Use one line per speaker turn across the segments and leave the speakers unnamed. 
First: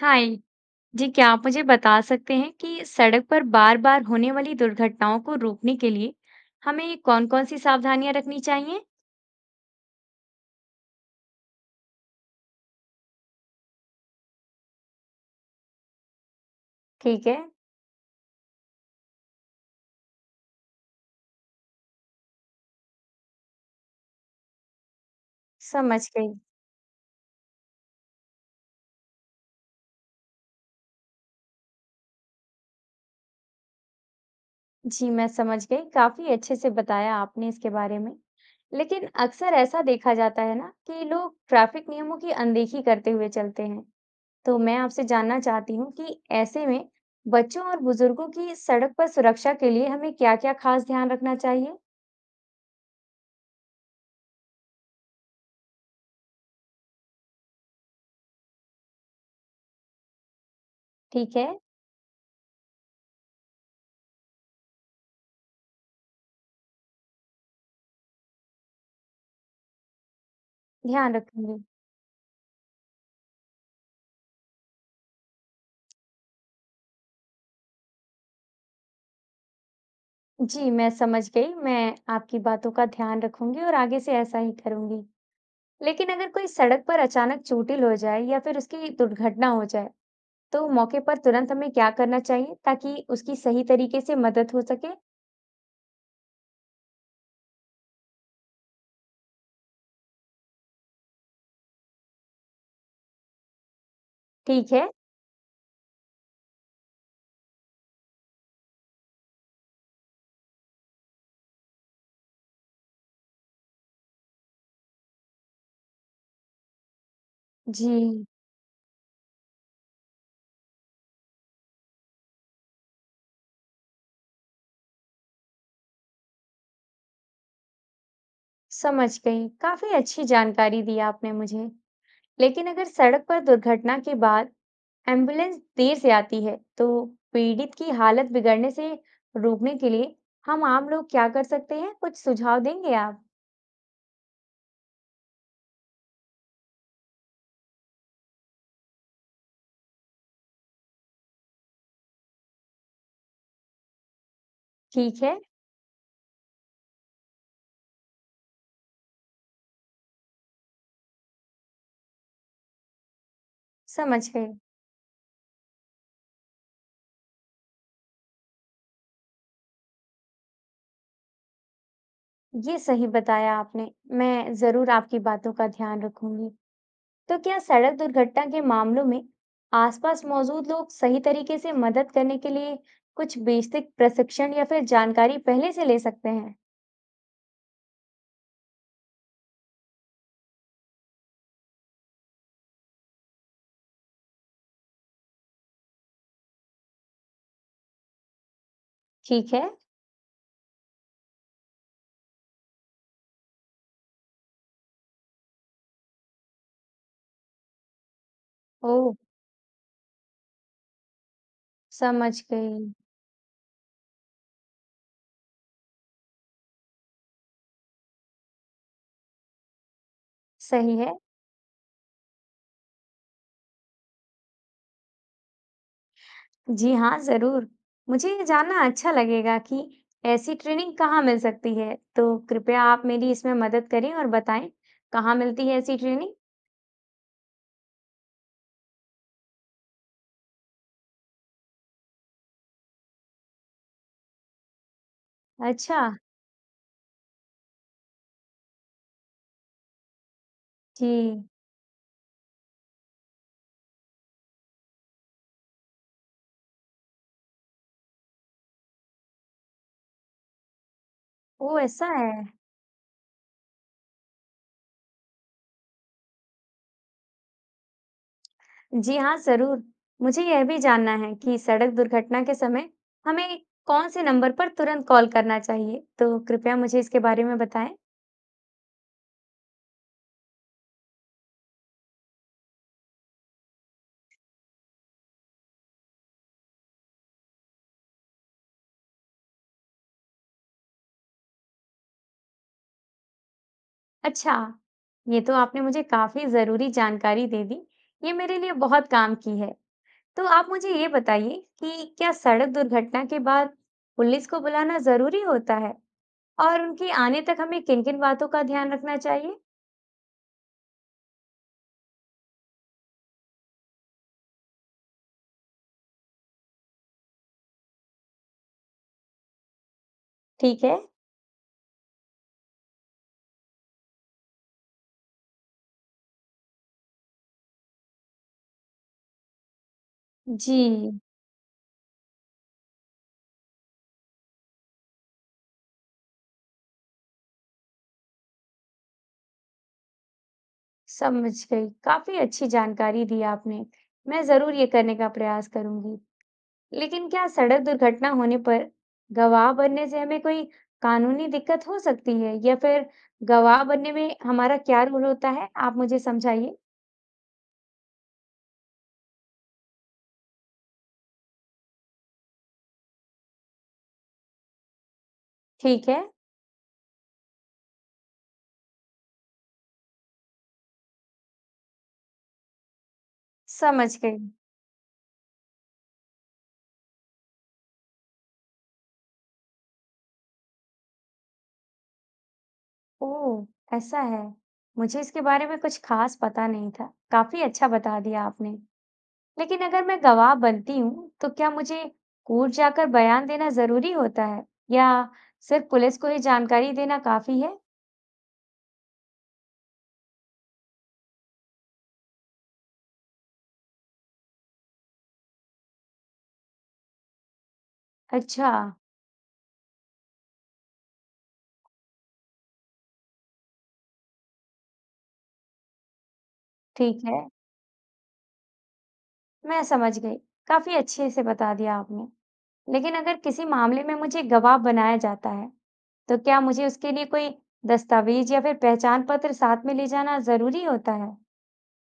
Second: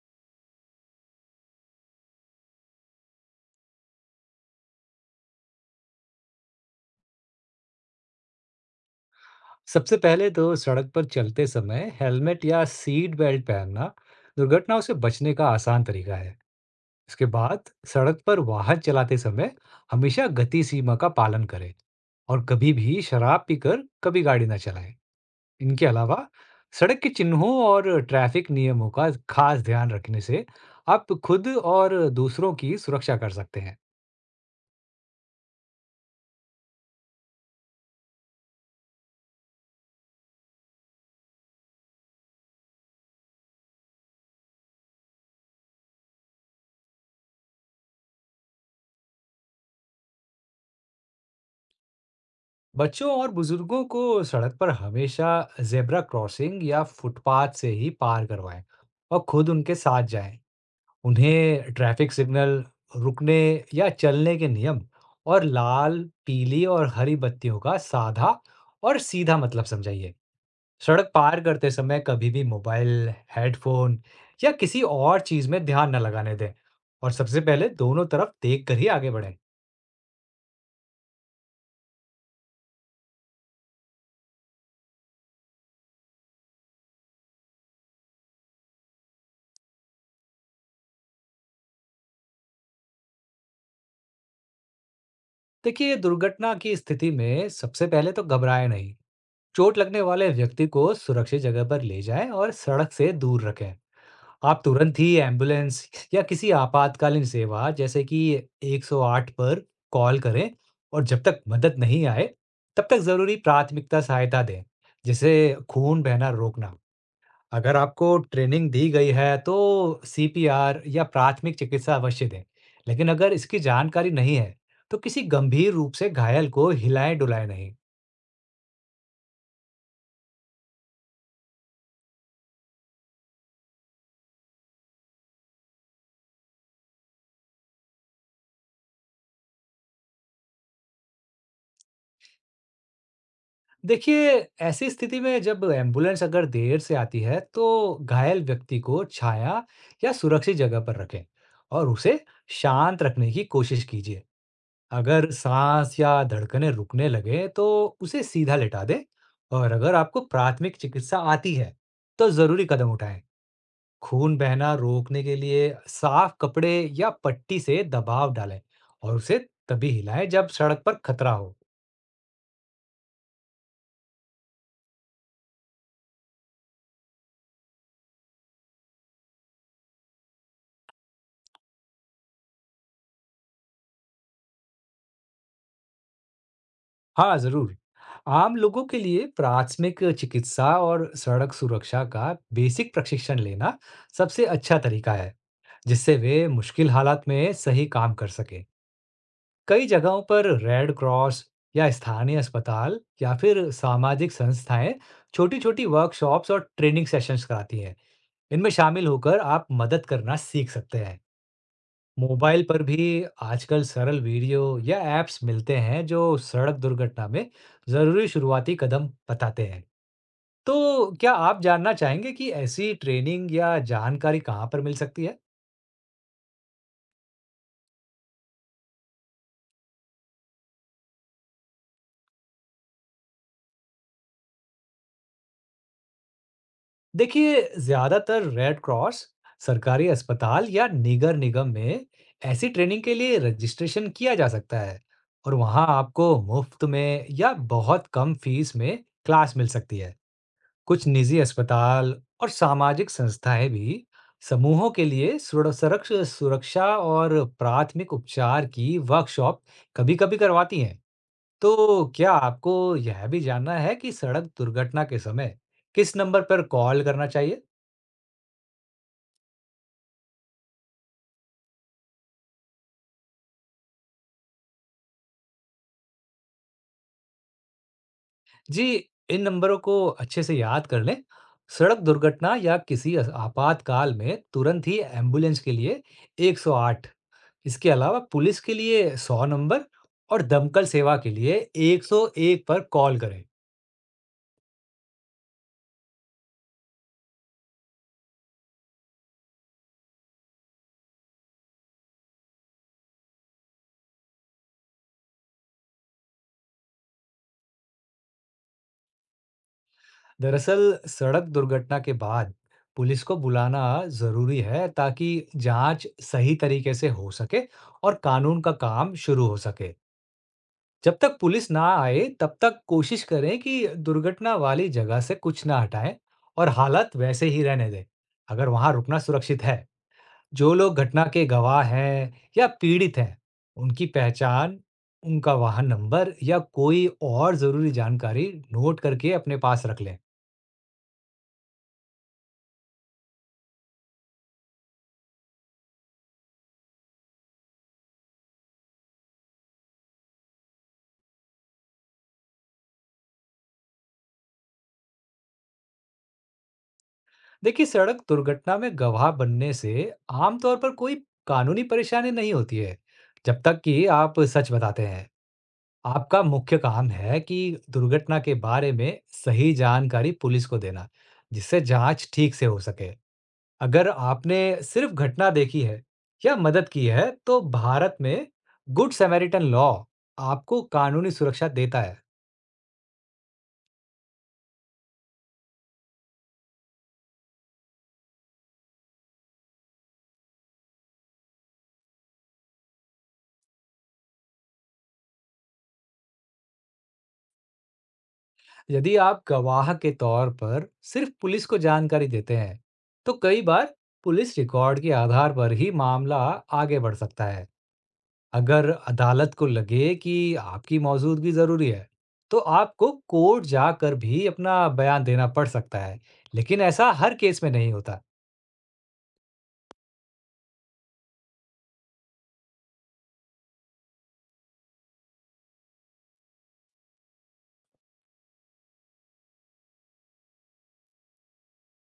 हाय जी, क्या आप मुझे बता सकते हैं कि सड़क पर बार बार होने वाली दुर्घटनाओं को रोकने के लिए हमें कौन-कौन सी सावधानियां रखनी चाहिए।
सबसे पहले तो सड़क पर चलते समय हेलमेट या सीट बेल्ट पहनना दुर्घटनाओं से बचने का आसान तरीका है। इसके
ठीक है।
बाद सड़क पर वाहन चलाते समय हमेशा गति सीमा का पालन करें और कभी भी शराब पीकर कभी गाड़ी ना चलाएं। इनके
समझ
अलावा
गई।
सड़क के चिन्हों और ट्रैफिक नियमों का खास ध्यान रखने से आप खुद और दूसरों की सुरक्षा कर सकते हैं।
जी, मैं समझ गई, काफी अच्छे से बताया आपने इसके बारे में। लेकिन अक्सर ऐसा देखा जाता है ना कि लोग ट्रैफिक नियमों की अनदेखी करते हुए चलते हैं, तो मैं आपसे जानना चाहती हूँ कि ऐसे में बच्चों और बुजुर्गों की सड़क पर सुरक्षा के लिए हमें क्या-क्या खास ध्यान रखना चाहिए।
बच्चों और बुजुर्गों को सड़क पर हमेशा जेब्रा क्रॉसिंग या फुटपाथ से ही पार करवाएं और खुद उनके साथ जाएं।
ठीक है।
उन्हें ट्रैफिक सिग्नल, रुकने या चलने के नियम और लाल, पीली और हरी बत्तियों का साधा और सीधा मतलब समझाइए। सड़क
ध्यान
पार
रखूंगी।
करते समय कभी भी मोबाइल, हेडफोन या किसी और चीज में ध्यान न लगाने दें और सबसे पहले दोनों तरफ देख कर ही आगे बढ़ें।
जी, मैं समझ गई। मैं आपकी बातों का ध्यान रखूँगी और आगे से ऐसा ही करूँगी। लेकिन अगर कोई सड़क पर अचानक चोटिल हो जाए या फिर उसकी दुर्घटना हो जाए, तो मौके पर तुरंत हमें क्या करना चाहिए ताकि उसकी सही तरीके से मदद हो सके?
देखिए, दुर्घटना की स्थिति में सबसे पहले तो घबराए नहीं, चोट लगने वाले व्यक्ति को सुरक्षित जगह पर ले जाएं और सड़क से दूर रखें। आप
ठीक है।
तुरंत ही एम्बुलेंस या किसी आपातकालीन सेवा जैसे कि 108 पर कॉल करें और जब तक मदद नहीं आए, तब तक जरूरी प्राथमिकता सहायता दें, जैसे खून बहना रोकना। अगर आपको
जी,
ट्रेनिंग दी गई है, तो सीपीआर या प्राथमिक चिकित्सा अवश्य दें। लेकिन अगर इसकी जानकारी नहीं है, तो किसी गंभीर रूप से घायल को हिलाएं-डुलाएं नहीं।
समझ गई। काफ़ी अच्छी जानकारी दी आपने मुझे। लेकिन अगर सड़क पर दुर्घटना के बाद एम्बुलेंस देर से आती है, तो पीड़ित की हालत बिगड़ने से रोकने के लिए हम आम लोग क्या कर सकते हैं? कुछ सुझाव देंगे आप?
देखिए, ऐसी स्थिति में जब एम्बुलेंस अगर देर से आती है, तो घायल व्यक्ति को छाया या सुरक्षित जगह पर रखें और उसे शांत रखने की कोशिश कीजिए।
ठीक
अगर
है,
सांस या धड़कनें रुकने लगे, तो उसे सीधा लेटा दें और अगर आपको प्राथमिक चिकित्सा आती है, तो जरूरी कदम उठाएं।
समझ
खून
गई।
बहना रोकने के लिए साफ कपड़े या पट्टी से दबाव डालें और उसे तभी हिलाएं जब सड़क पर खतरा हो।
ये सही बताया आपने। मैं ज़रूर आपकी बातों का ध्यान रखूंगी। तो क्या सड़क दुर्घटना के मामलों में आसपास मौजूद लोग सही तरीके से मदद करने के लिए कुछ बेसिक प्रशिक्षण या फिर जानकारी पहले से ले सकते हैं?
हाँ, ज़रूर। आम लोगों के लिए प्राथमिक चिकित्सा और सड़क सुरक्षा का बेसिक प्रशिक्षण लेना सबसे अच्छा तरीका है, जिससे वे मुश्किल हालात में सही काम कर सकें।
ठीक है।
कई जगहों पर रेड क्रॉस या स्थानीय अस्पताल या फिर सामाजिक संस्थाएं छोटी-छोटी वर्कशॉप्स और ट्रेनिंग सेशंस कराती हैं। इनमें शामिल
ओह!
होकर आप मदद करना सीख सकते हैं।
समझ
मोबाइल
गई।
पर भी आजकल सरल वीडियो या ऐप्स मिलते हैं, जो सड़क दुर्घटना में जरूरी शुरुआती कदम बताते हैं।
सही
तो
है।
क्या आप जानना चाहेंगे कि ऐसी ट्रेनिंग या जानकारी कहाँ पर मिल सकती है?
जी हाँ, ज़रूर। मुझे ये जानना अच्छा लगेगा कि ऐसी ट्रेनिंग कहाँ मिल सकती है। तो कृपया आप मेरी इसमें मदद करें और बताएं, कहाँ मिलती है ऐसी ट्रेनिंग?
देखिए, ज्यादातर रेड क्रॉस, सरकारी अस्पताल या निगर निगम में ऐसी ट्रेनिंग के लिए रजिस्ट्रेशन किया जा सकता है और वहाँ
अच्छा।
आपको मुफ्त में या बहुत कम फीस में क्लास मिल सकती है।
जी।
कुछ निजी अस्पताल और सामाजिक संस्थाएं भी समूहों के लिए सुरक्षा और प्राथमिक उपचार की वर्कशॉप कभी-कभी करवाती हैं।
ओह!
तो
ऐसा
क्या
है।
आपको यह भी जानना है कि सड़क दुर्घटना के समय किस नंबर पर कॉल करना चाहिए?
जी हाँ, ज़रूर। मुझे यह भी जानना है कि सड़क दुर्घटना के समय हमें कौन से नंबर पर तुरंत कॉल करना चाहिए, तो कृपया मुझे इसके बारे में बताएँ।
जी, इन नंबरों को अच्छे से याद कर लें। सड़क दुर्घटना या किसी आपातकाल में तुरंत ही एम्बुलेंस के लिए 108, इसके अलावा पुलिस के लिए 100 नंबर और दमकल सेवा के लिए 101 पर कॉल करें।
अच्छा, ये तो आपने मुझे काफ़ी ज़रूरी जानकारी दे दी, ये मेरे लिए बहुत काम की है। तो आप मुझे ये बताइए कि क्या सड़क दुर्घटना के बाद पुलिस को बुलाना ज़रूरी होता है और उनके आने तक हमें किन-किन बातों का ध्यान रखना चाहिए?
दरअसल सड़क दुर्घटना के बाद पुलिस को बुलाना जरूरी है, ताकि जांच सही तरीके से हो सके और कानून का काम शुरू हो सके।
ठीक है।
जब तक पुलिस ना आए, तब तक कोशिश करें कि दुर्घटना वाली जगह से कुछ ना हटाएं और हालत वैसे ही रहने दें, अगर वहां रुकना सुरक्षित है। जो
जी।
लोग घटना के गवाह हैं या पीड़ित हैं, उनकी पहचान, उनका वाहन नंबर या कोई और ज़रूरी जानकारी नोट करके अपने पास रख लें।
समझ गई, काफी अच्छी जानकारी दी आपने। मैं जरूर ये करने का प्रयास करूंगी। लेकिन क्या सड़क दुर्घटना होने पर गवाह बनने से हमें कोई कानूनी दिक्कत हो सकती है, या फिर गवाह बनने में हमारा क्या रोल होता है, आप मुझे समझाइए।
देखिए, सड़क दुर्घटना में गवाह बनने से आमतौर पर कोई कानूनी परेशानी नहीं होती है, जब तक कि आप सच बताते हैं।
ठीक है।
आपका मुख्य काम है कि दुर्घटना के बारे में सही जानकारी पुलिस को देना, जिससे जांच ठीक से हो सके। अगर
समझ गई।
आपने सिर्फ घटना देखी है या मदद की है, तो भारत में गुड समैरिटन लॉ आपको कानूनी सुरक्षा देता है।
ओ, ऐसा है। मुझे इसके बारे में कुछ खास पता नहीं था, काफी अच्छा बता दिया आपने। लेकिन अगर मैं गवाह बनती हूँ, तो क्या मुझे कोर्ट जाकर बयान देना जरूरी होता है, या सिर्फ पुलिस को ही जानकारी देना काफी है?
यदि आप गवाह के तौर पर सिर्फ पुलिस को जानकारी देते हैं, तो कई बार पुलिस रिकॉर्ड के आधार पर ही मामला आगे बढ़ सकता है।
अच्छा,
अगर अदालत को लगे कि आपकी मौजूदगी जरूरी है, तो आपको कोर्ट जाकर भी अपना बयान देना पड़ सकता है, लेकिन ऐसा
ठीक
हर
है,
केस में नहीं होता।
मैं समझ गई। काफी अच्छे से बता दिया आपने। लेकिन अगर किसी मामले में मुझे गवाह बनाया जाता है, तो क्या मुझे उसके लिए कोई दस्तावेज या फिर पहचान पत्र साथ में ले जाना जरूरी होता है?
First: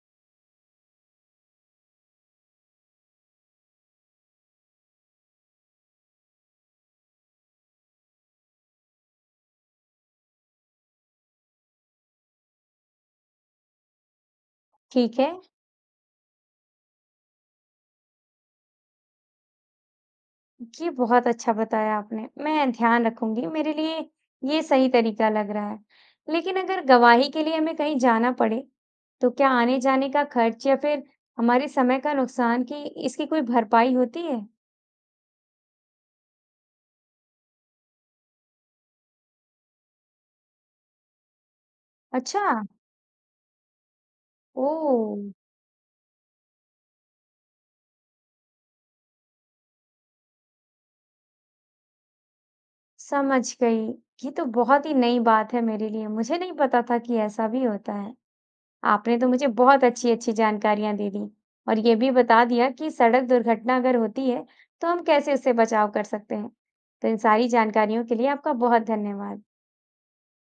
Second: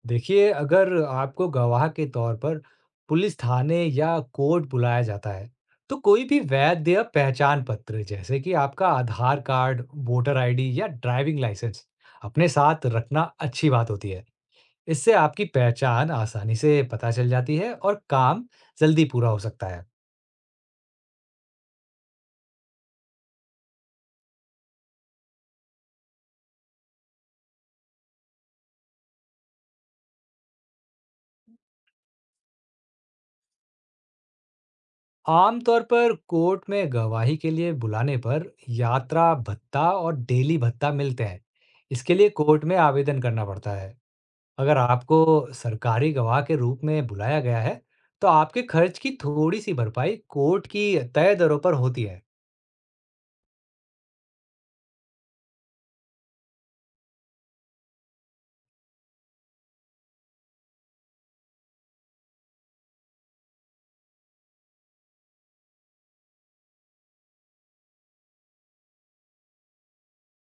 देखिए, अगर आपको गवाह के तौर पर पुलिस थाने या कोर्ट बुलाया जाता है, तो कोई भी वैध या पहचान पत्र जैसे कि आपका आधार कार्ड, वोटर आईडी या ड्राइविंग लाइसेंस अपने साथ रखना अच्छी बात होती है। इससे
ठीक है।
आपकी पहचान आसानी से पता चल जाती है और काम जल्दी पूरा हो सकता है।
ये बहुत अच्छा बताया आपने। मैं ध्यान रखूंगी, मेरे लिए ये सही तरीका लग रहा है। लेकिन अगर गवाही के लिए हमें कहीं जाना पड़े, तो क्या आने-जाने का खर्च या फिर हमारे समय का नुकसान की इसकी कोई भरपाई होती है?
आमतौर पर कोर्ट में गवाही के लिए बुलाने पर यात्रा भत्ता और डेली भत्ता मिलते हैं। इसके लिए
अच्छा,
कोर्ट में आवेदन करना पड़ता है। अगर
ओह!
आपको सरकारी गवाह के रूप में बुलाया गया है, तो आपके खर्च की थोड़ी-सी भरपाई कोर्ट की तय दरों पर होती है।
समझ गई। ये तो बहुत ही नई बात है मेरे लिए, मुझे नहीं पता था कि ऐसा भी होता है। आपने तो मुझे बहुत अच्छी-अच्छी जानकारियां दे दी और ये भी बता दिया कि सड़क दुर्घटना अगर होती है तो हम कैसे उससे बचाव कर सकते हैं। तो इन सारी जानकारियों के लिए आपका बहुत धन्यवाद।